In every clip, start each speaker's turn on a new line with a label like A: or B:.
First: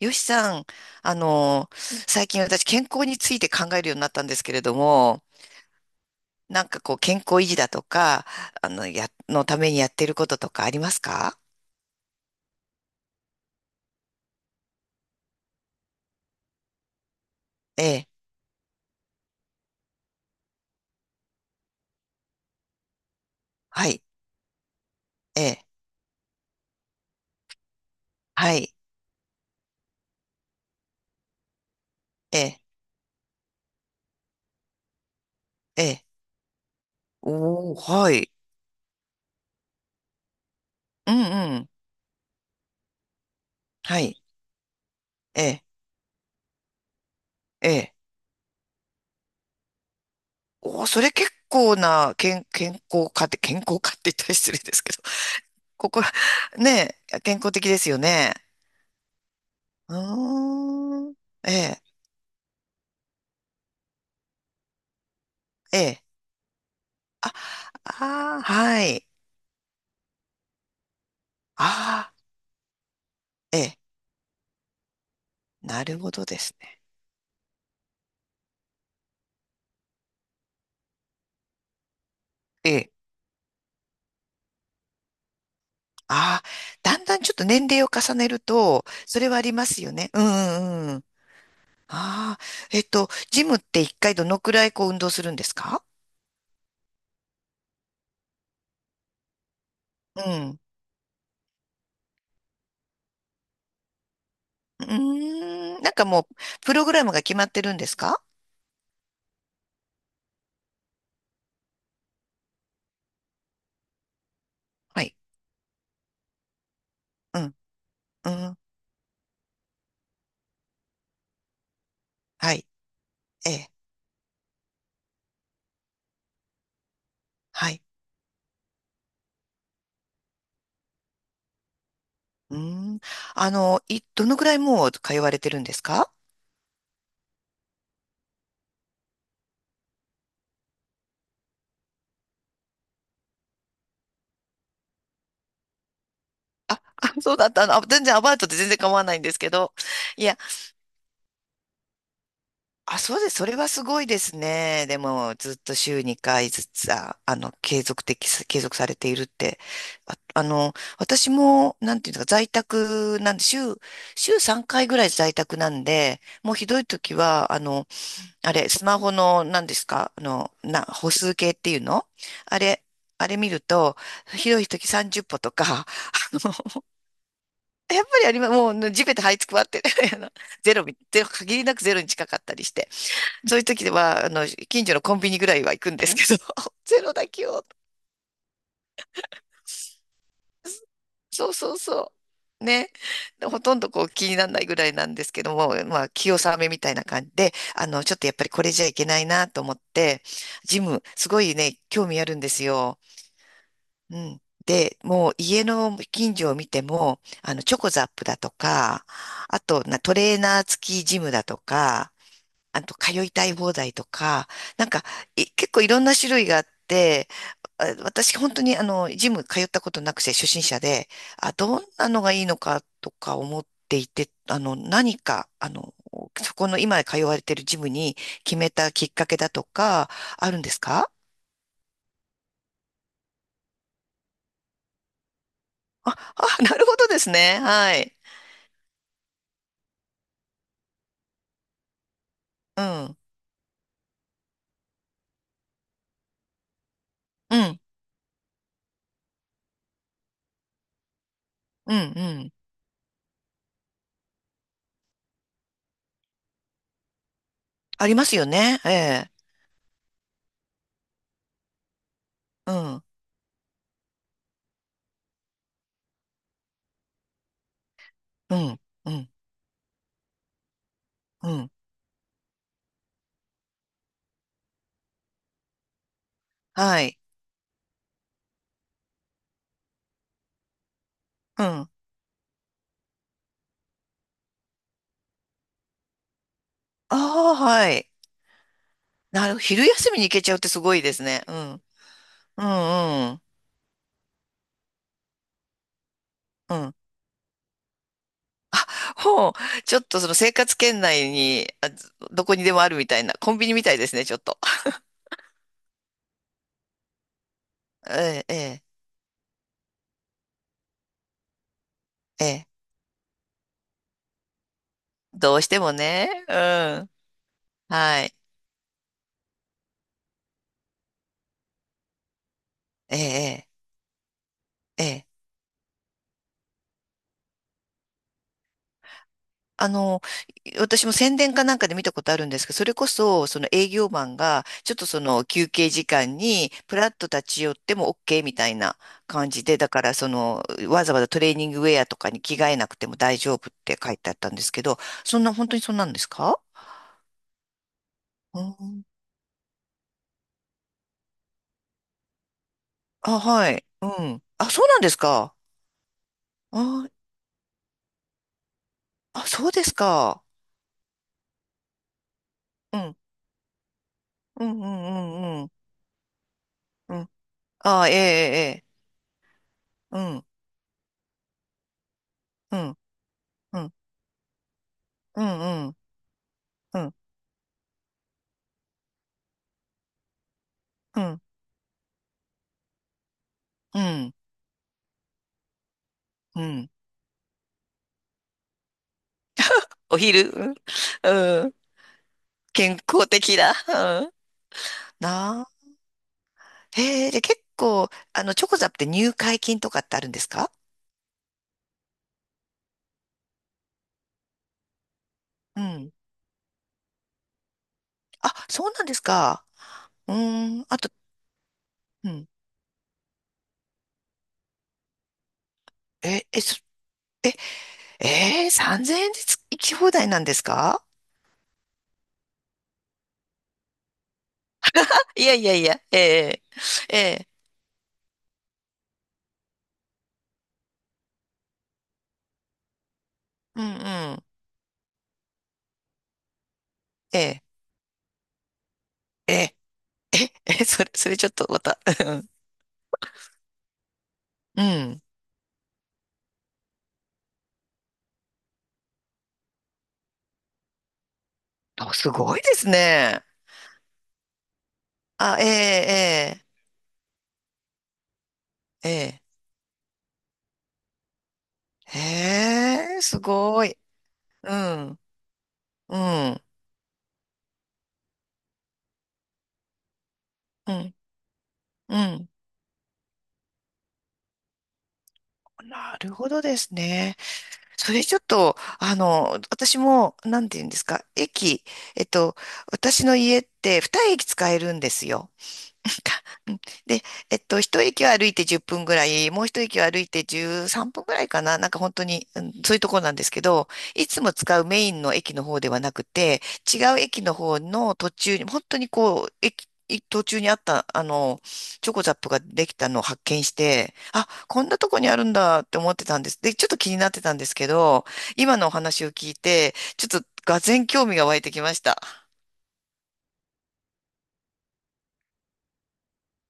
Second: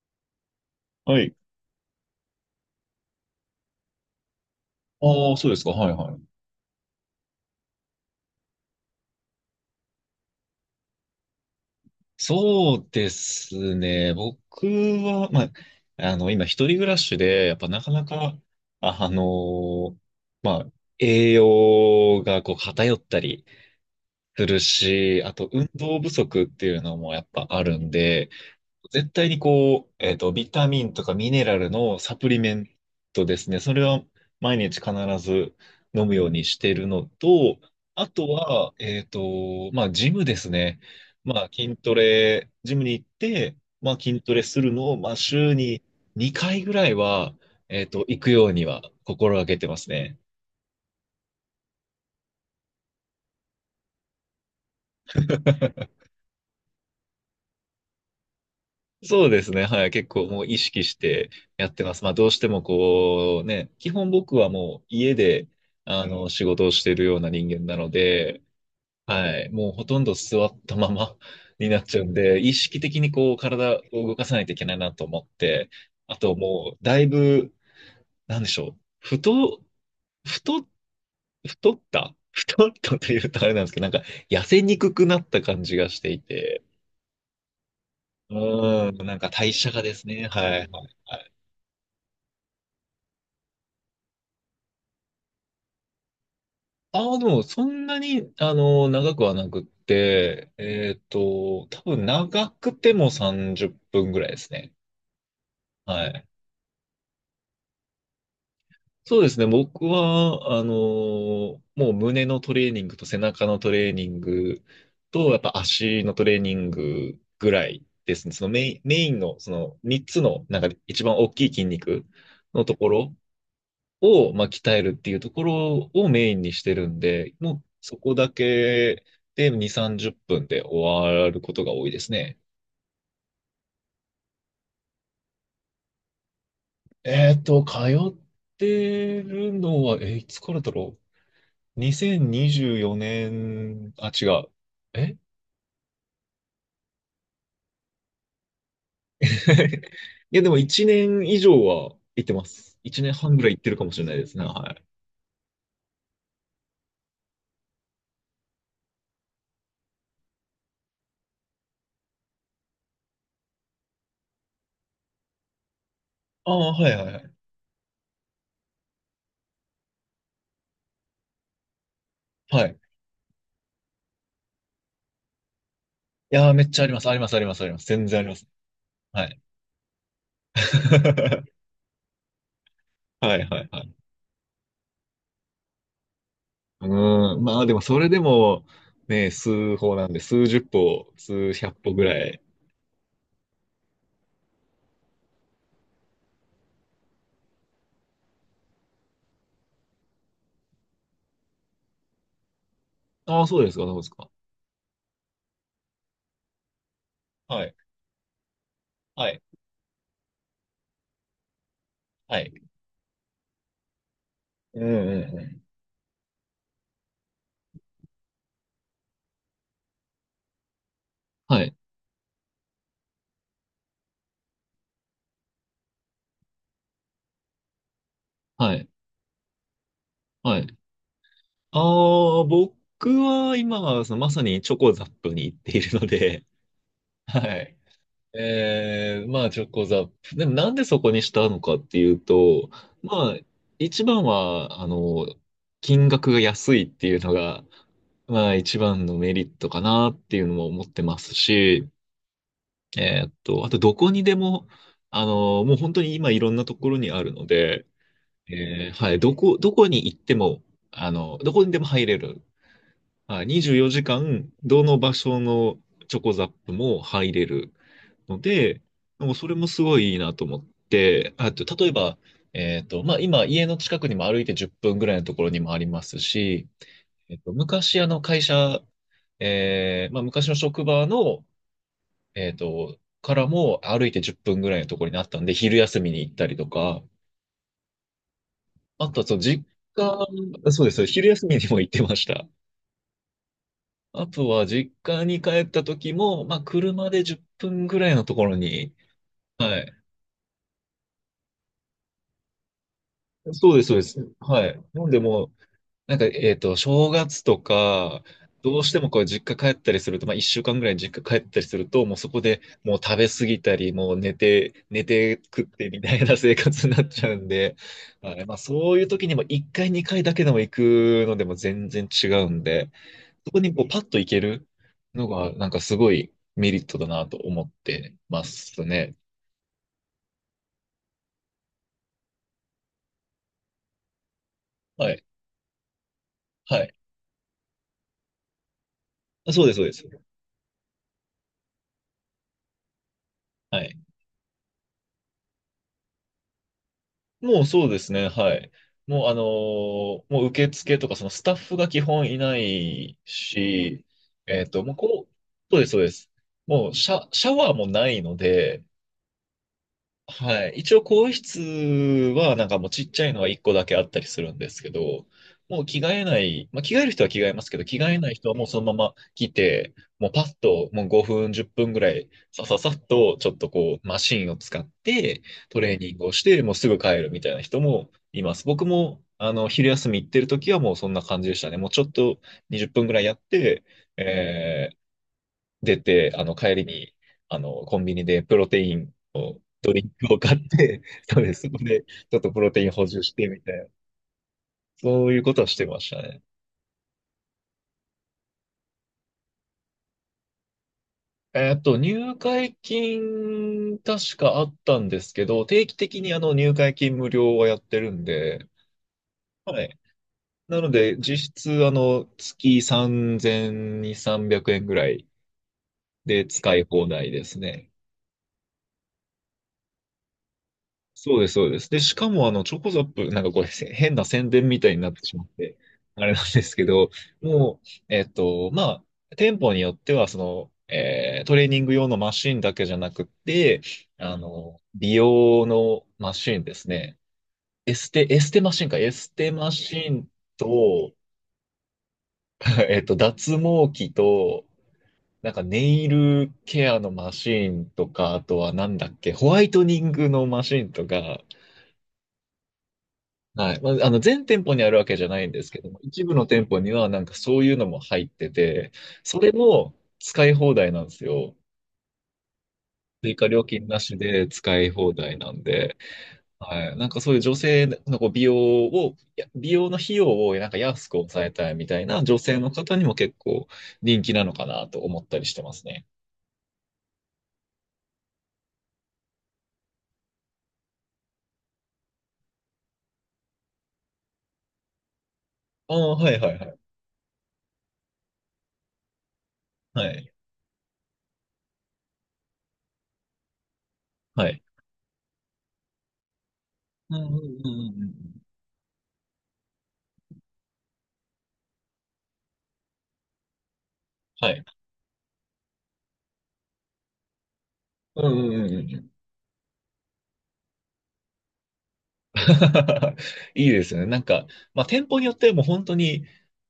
A: よしさん、あ
B: はい。
A: の、最近私健康について考えるようになったんですけれども、
B: ああ、そうですか。はいはい。
A: なんかこう健康維持だとか、のためにやってることとかありますか？
B: そうですね。僕は、まあ、今一人暮らしで、やっぱな
A: え
B: かな
A: え。
B: か、あの、まあ、栄養がこう偏ったり
A: はい。
B: するし、あ
A: え
B: と
A: え。
B: 運動不足っていうのもやっぱあるんで、
A: はい。
B: 絶対にこう、ビタミンとかミネラルのサプリ
A: え
B: メ
A: え。
B: ントですね。それは毎日必ず
A: ええ。
B: 飲むようにしてるのと、
A: おー、
B: あ
A: は
B: と
A: い。
B: は、まあ、ジムですね。
A: うん
B: まあ、
A: うん。
B: 筋トレ、ジムに行って、まあ、
A: は
B: 筋
A: い。
B: トレするのを、まあ、
A: え
B: 週
A: え。
B: に2回ぐらいは、
A: ええ。
B: 行くようには心がけてますね。
A: おー、それ結構な健康家って、健康家って言ったら失礼ですけど、ここ、ねえ、健康的ですよね。
B: そうですね。はい。結構も
A: う
B: う意識し
A: ーん。
B: て
A: え
B: やって
A: え。
B: ます。まあどうしてもこうね、基本僕はもう家で
A: ええ。
B: あの仕事をしているような
A: あ、
B: 人間なの
A: あ
B: で、
A: あ、はい。
B: はい。もうほとんど座ったまま になっちゃう
A: あ
B: んで、意識的にこう
A: あ、え
B: 体
A: え、
B: を動かさないといけないなと思って、
A: なるほ
B: あ
A: ど
B: と
A: です
B: も
A: ね。
B: うだいぶ、なんでしょう。太、太った太
A: え
B: っ
A: え、
B: たというとあれなんですけど、なんか痩せにくくなった感じがしてい
A: ああ、
B: て、
A: だんだんちょっと年齢を重ねると、
B: うん、なん
A: そ
B: か
A: れはあ
B: 代
A: りま
B: 謝が
A: すよ
B: です
A: ね。うん
B: ね、はい。
A: うんうん。
B: はい。
A: ああ、ジムって一回どのくらいこう運動するんですか？
B: ああ、でも、そんなに、長くはなくっ
A: う
B: て、
A: ん。
B: 多分長くても30分ぐらいですね。
A: うーん、なんか
B: は
A: も
B: い。
A: う、プログラムが決まってるんですか？
B: そうですね。僕は、もう胸のトレーニングと背中のトレーニング
A: はい。
B: と、やっぱ足のトレーニング
A: う
B: ぐ
A: ん、
B: らいです
A: う
B: ね。その
A: ん、
B: メインの、その3つの、なんか一番大きい筋肉
A: は
B: の
A: い、
B: ところ
A: ええ、
B: を、まあ、鍛えるっていうところをメインにしてるんで、もう
A: はい。
B: そこだけで2、30分で終わることが多いですね。
A: うーん。どのくらいもう通われてるんですか？
B: 通ってるのは、いつからだろう。2024年、あ、違う。え
A: あ そうだった。あ、全然アバウトで全然構わないんですけど。い
B: い
A: や、
B: や、でも1年以上は行ってます。
A: あ、
B: 1年
A: そうで
B: 半
A: す。
B: ぐ
A: そ
B: らい
A: れ
B: 行っ
A: は
B: てる
A: す
B: かもし
A: ご
B: れ
A: い
B: ない
A: で
B: です
A: す
B: ね。はい。
A: ね。でも、ずっと週2回ずつ、あ、継続されているって。あ、私も、なんていうのか、在宅なんで、週3回ぐらい在宅なんで、
B: あ
A: もうひ
B: あ、
A: どい
B: はいはい
A: 時
B: はい。
A: は、あれ、スマホの、何ですか、歩数計っていうの、あ
B: はい。
A: れ、
B: い
A: あれ見ると、ひどい時30歩とか、
B: やー、めっち ゃあります。あります、あります、あります。
A: やっ
B: 全
A: ぱ
B: 然あ
A: り
B: り
A: あ
B: ま
A: り
B: す。
A: ます。もう、地べた
B: は
A: 這い
B: い。
A: つくばって、ゼロ、ゼロ、限りなくゼロに近かったりして、
B: はい
A: そう
B: は
A: いう
B: いは
A: 時
B: い。
A: は、近所のコンビニぐらいは行くんですけど、
B: う
A: ゼロだ
B: ん、
A: け
B: ま
A: を。
B: あでもそれでも、ね、数歩なんで、数十歩、
A: そ
B: 数
A: うそう
B: 百歩ぐ
A: そ
B: らい。
A: う。ね。でほとんどこう気にならないぐらいなんですけども、まあ、気さめみたいな感じで、ちょっとやっぱりこれじゃいけないなと思って、ジム、すごいね、興味あるんですよ。
B: ああ、そうですか、そうです
A: う
B: か。
A: ん。で、もう家の近所を見ても、
B: はい。
A: チョコザップだとか、
B: はい、
A: あと、トレーナー付きジムだとか、
B: はい。
A: あと、通いたい放題とか、
B: う
A: なんか、
B: んうんうん。
A: 結構いろんな種類があって、あ、私本当にジム通ったことなくて初心者で、あ、
B: はい、
A: どんなのがいいのかとか思っていて、何か、そこの今通われてるジムに決め
B: はい、
A: たきっかけだとか、ある
B: は
A: ん
B: い。
A: ですか？
B: ああ、僕は今、そのまさにチョコザップに行っている の
A: あ、
B: で、
A: なるほどです
B: は
A: ね。
B: い。
A: はい。
B: ええまあ、チョコザップ。でも、なんでそこにしたのかっていうと、
A: うん。
B: まあ、一番は、金額が安いっていうの
A: う
B: が、
A: ん。
B: まあ、一番のメリットかなっていうのも思ってますし、
A: うん。うん。
B: あと、どこにでも、もう本当に今いろんなところにあるので、
A: ありますよね。え
B: はい、
A: え。
B: どこに行っても、どこにでも入れる。
A: うん。
B: はい、24時間、どの場所のチョコザップも入れる。の
A: うん。
B: で、
A: うん。
B: もうそれもすごいいいなと思って、
A: う
B: あと、
A: ん。
B: 例えば、まあ、今、家の近くにも歩いて10分ぐらいのところにもありますし、
A: はい。
B: 昔、会社、まあ、昔の職場の、
A: うん。あ
B: からも歩いて10分ぐらいのところにあったんで、昼休みに行ったりとか、
A: あ、はい。
B: あとは、その、実
A: 昼
B: 家、
A: 休みに行けちゃうってす
B: そうで
A: ごい
B: す、
A: です
B: 昼
A: ね。
B: 休
A: う
B: みにも
A: ん。
B: 行ってました。
A: うん、うん。
B: あとは、実家に帰った時も、まあ、
A: うん。
B: 車で10分ぐらいのところに、
A: ほ
B: は
A: う。
B: い。
A: ちょっとその生活圏内に、あ、どこにでもあるみたいな、コンビ
B: そ
A: ニ
B: うで
A: み
B: す、
A: た
B: そう
A: い
B: で
A: ですね、ち
B: す。
A: ょっと。
B: はい。なんでもうなんか、正月とか、
A: ええ、え
B: どう
A: え、
B: してもこう実家帰ったりすると、まあ一週間ぐらい実家帰ったりすると、もうそこ
A: え
B: で
A: え。
B: もう食べ過ぎたり、もう寝て
A: ど
B: 食
A: う
B: っ
A: して
B: て
A: も
B: みたい
A: ね。
B: な
A: う
B: 生活になっ
A: ん。
B: ちゃうんで、
A: はい。
B: あれ、まあそういう時にも一回二回だけでも行くのでも全然違うんで、
A: え
B: そこ
A: え、
B: にこうパッと行ける
A: ええ。え
B: の
A: え、
B: が、なんかすごいメリットだなと思ってますね。
A: あの、私も宣伝かなんかで見たことあるんですけど、それこそ、その営業マンが、ちょっと
B: は
A: そ
B: い。
A: の休憩時間に、
B: はい。
A: プラッと立ち寄っても OK みたいな感
B: あそ
A: じ
B: うです、
A: で、
B: そう
A: だ
B: で
A: か
B: す。
A: らその、わざわざトレーニングウェアとかに着替えなくても大丈夫っ
B: は
A: て
B: い。
A: 書いてあったんですけど、そんな、本当にそんなんですか？
B: もうそうですね、は
A: う
B: い。
A: ん。
B: もうもう受付とかそのスタッフが基本いない
A: あ、はい。
B: し、
A: うん。あ、そう
B: もう
A: なんです
B: こう、
A: か。
B: そうです、そうです。もう
A: あ、
B: シャワーもないので、
A: あ、そうですか。
B: はい。一応、更衣室は、なんかもう
A: う
B: ちっ
A: ん。
B: ちゃいのは1個だけあったりするん
A: う
B: で
A: ん、
B: す
A: う
B: けど、
A: ん、うん、うん。
B: もう着替えない、まあ、着替える
A: う
B: 人は
A: ん。
B: 着替えますけど、着
A: あ、
B: 替
A: ええ、
B: えない人はもうそ
A: ええ。
B: のまま来て、
A: う
B: もうパ
A: ん、
B: ッと、もう5分、10分ぐらい、さ
A: う
B: ささっ
A: ん、
B: と、ちょっと
A: うん、
B: こう、マシンを使って、
A: うん、
B: ト
A: う
B: レ
A: ん、
B: ーニングをして、もうすぐ
A: うん、
B: 帰るみたいな人もいます。僕も、昼休み行ってる時はもうそんな
A: うん。
B: 感じでしたね。もうちょっと20分ぐらいやって、
A: うん
B: え出て、
A: う
B: 帰り
A: ん。
B: に、コンビニでプロテインを、ドリン
A: お
B: クを
A: 昼、
B: 買
A: う
B: っ
A: ん、
B: て、そうです。
A: う
B: そ
A: ん。
B: こで、ちょっとプロテイン
A: 健
B: 補充
A: 康
B: し
A: 的
B: てみ
A: だ。
B: たいな、
A: うん。
B: そういうこと
A: な
B: は
A: あ。
B: してましたね。
A: へえ、で、結構、チョコザップって入会金とかってあるんですか？
B: 入会金、確かあったんですけど、
A: う
B: 定期
A: ん。
B: 的に入会金無料はやってるん
A: あ、
B: で、
A: そうなんですか。
B: はい。
A: う
B: な
A: ーん。
B: の
A: あと、
B: で、実質、
A: うん。
B: 月3200、300円ぐらいで
A: え、
B: 使
A: そ
B: い放題ですね。
A: えー、3000円で行き放題なんですか？
B: そうです、そうです。で、しかも、チョコザップ、なんかこれ、変な宣伝みたいになって し
A: い
B: まっ
A: やいや
B: て、
A: いや、え
B: あれなんで
A: え
B: すけど、
A: ええ、
B: もう、まあ、店舗によっては、その、トレーニング用のマシンだけじゃなくて、
A: うんうん、
B: 美容のマシンですね。
A: ええ
B: エステマシンか、エステ
A: え
B: マ
A: え
B: シン
A: え、え、それ、
B: と、
A: それちょっとまた、うん
B: 脱毛器と、
A: うん。
B: なんかネイルケアのマシンとか、あとはなんだっけ、ホワイトニングのマシンとか、
A: あすごいですね。
B: はい。まあ、全店舗にあるわけじゃないんですけども、一部の
A: あ、
B: 店
A: え
B: 舗
A: え
B: にはなんかそういうのも入ってて、
A: え
B: そ
A: ええ
B: れ
A: え、
B: も使い放題なんですよ。
A: へえ、
B: 追
A: す
B: 加料
A: ご
B: 金な
A: い。
B: しで
A: う
B: 使い放
A: ん、
B: 題なんで、
A: うん、
B: はい。なんかそういう女性のこう美容を、いや美容の費用をなんか
A: う
B: 安
A: ん、
B: く抑えたいみたい
A: う
B: な女
A: ん。
B: 性の方にも結構人気なのかなと思ったりしてますね。
A: なるほどですね。それちょっと、私も、なんて言うんですか、えっと、私の家って二駅使えるんですよ。
B: ああ、はいはいは
A: う
B: い。
A: ん。で、一駅を歩いて10分ぐらい、もう一駅
B: は
A: を歩い
B: い。
A: て13分ぐらいかな、なんか本当に、うん、そういうところなんですけど、いつ
B: は
A: も
B: い。
A: 使うメインの駅の方ではなくて、違
B: うん
A: う
B: う
A: 駅の
B: んうんう
A: 方
B: んう
A: の途
B: ん。
A: 中に、本当にこう、途中にあった、チョコザップができたのを発見して、あ、
B: はい。
A: こんなとこにあるんだって思ってたんです。で、ちょっと気になってたんですけど、
B: うんうんうん
A: 今のお
B: うん
A: 話を聞いて、ちょっと画然興味が湧いてきました。
B: いいですよね。なんか、まあ、店舗によってはもう本当に、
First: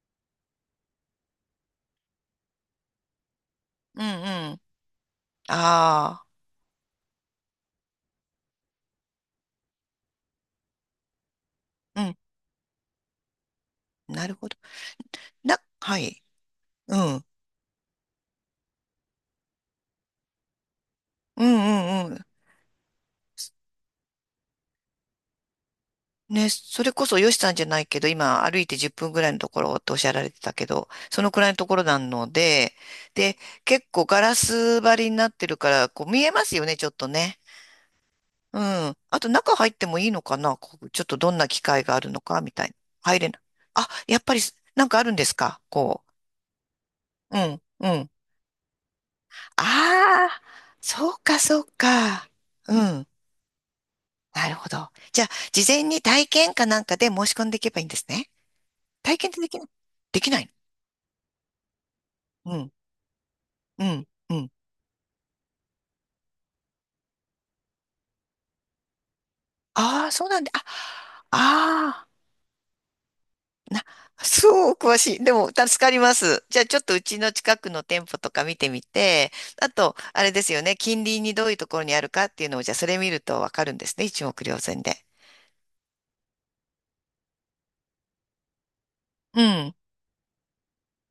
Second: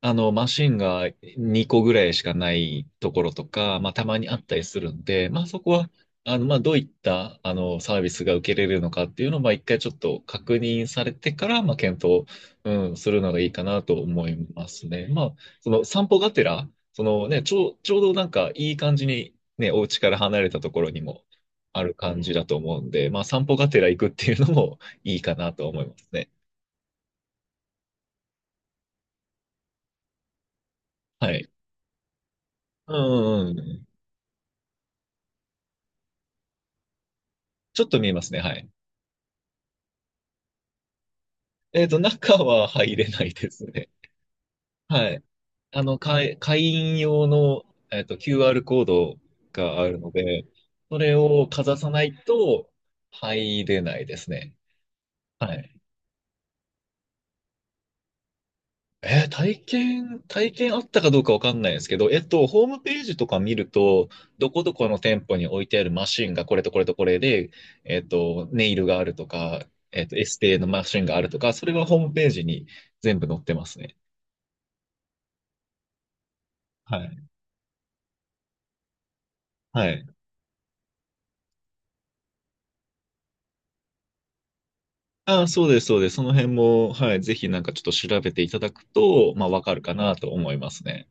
B: マシンが2個ぐらいしかないところとか、まあ、
A: うん
B: たまにあっ
A: う
B: た
A: ん。
B: りするんで、まあ、そこは、
A: あ
B: まあ、どういった、サービスが受けれるのかっていうのを、まあ、一回ちょっと確認されてから、まあ、検
A: あ、
B: 討、うん、するのがいいかなと
A: うん、な
B: 思
A: る
B: い
A: ほど。
B: ますね。まあ、その
A: は
B: 散歩
A: い。
B: がてら、
A: うん。
B: ちょうどなんかいい感じに、ね、お家から離れたところにも
A: うん
B: ある
A: うんう
B: 感
A: ん。
B: じだと思うんで、まあ、散歩がてら行くっていうのも、いいかなと思いますね。
A: ね、それこそヨシさんじゃないけど、今歩いて10分ぐらいのところっておっしゃられてたけど、そ
B: は
A: のく
B: い。
A: らいのところなので、
B: う
A: で、
B: んうんう
A: 結
B: ん。
A: 構ガラス張りになってるから、こう見えますよね、ちょっとね。
B: ちょっと見えますね。は
A: う
B: い。
A: ん。あと中入ってもいいのかな、こうちょっとどんな機会があるの
B: 中
A: かみた
B: は
A: いな。
B: 入れ
A: 入
B: な
A: れ
B: い
A: ない。
B: です
A: あ、
B: ね。
A: やっぱりなんかあ
B: は
A: るん
B: い。
A: ですか？こ
B: 会員用
A: う。うん、
B: の、
A: うん。
B: QR コードがあるの
A: ああ、
B: で、そ
A: そ
B: れ
A: うか、
B: を
A: そ
B: か
A: う
B: ざさない
A: か。
B: と
A: うん。
B: 入れないです
A: なる
B: ね。
A: ほど。じゃあ、
B: は
A: 事
B: い。
A: 前に体験かなんかで申し込んでいけばいいんですね。体験ってできない？できな
B: 体
A: い
B: 験あったかどうかわかんないですけど、
A: の？う
B: ホー
A: ん、
B: ムページとか見る
A: う
B: と、
A: ん、う
B: ど
A: ん。
B: こどこの店舗に置いてあるマシンがこれとこれとこれで、ネイルがあるとか、
A: ああ、
B: エ
A: そう
B: ス
A: なんだ。
B: テ
A: あ、
B: のマシンがあるとか、それはホー
A: あ
B: ムページに全部載ってま
A: あ、
B: すね。
A: そう、詳しい。でも、助かります。じゃあ、ちょっと
B: は
A: う
B: い。
A: ちの近くの店舗とか見てみて、あ
B: は
A: と、
B: い。
A: あれですよね、近隣にどういうところにあるかっていうのを、じゃあ、それ見るとわかるんですね。一目瞭然で。
B: ああ、そうです、そうです。その辺も、はい、ぜひなんかちょっと調べていただくと、
A: う
B: まあ、わか
A: ん。
B: るかなと思いますね。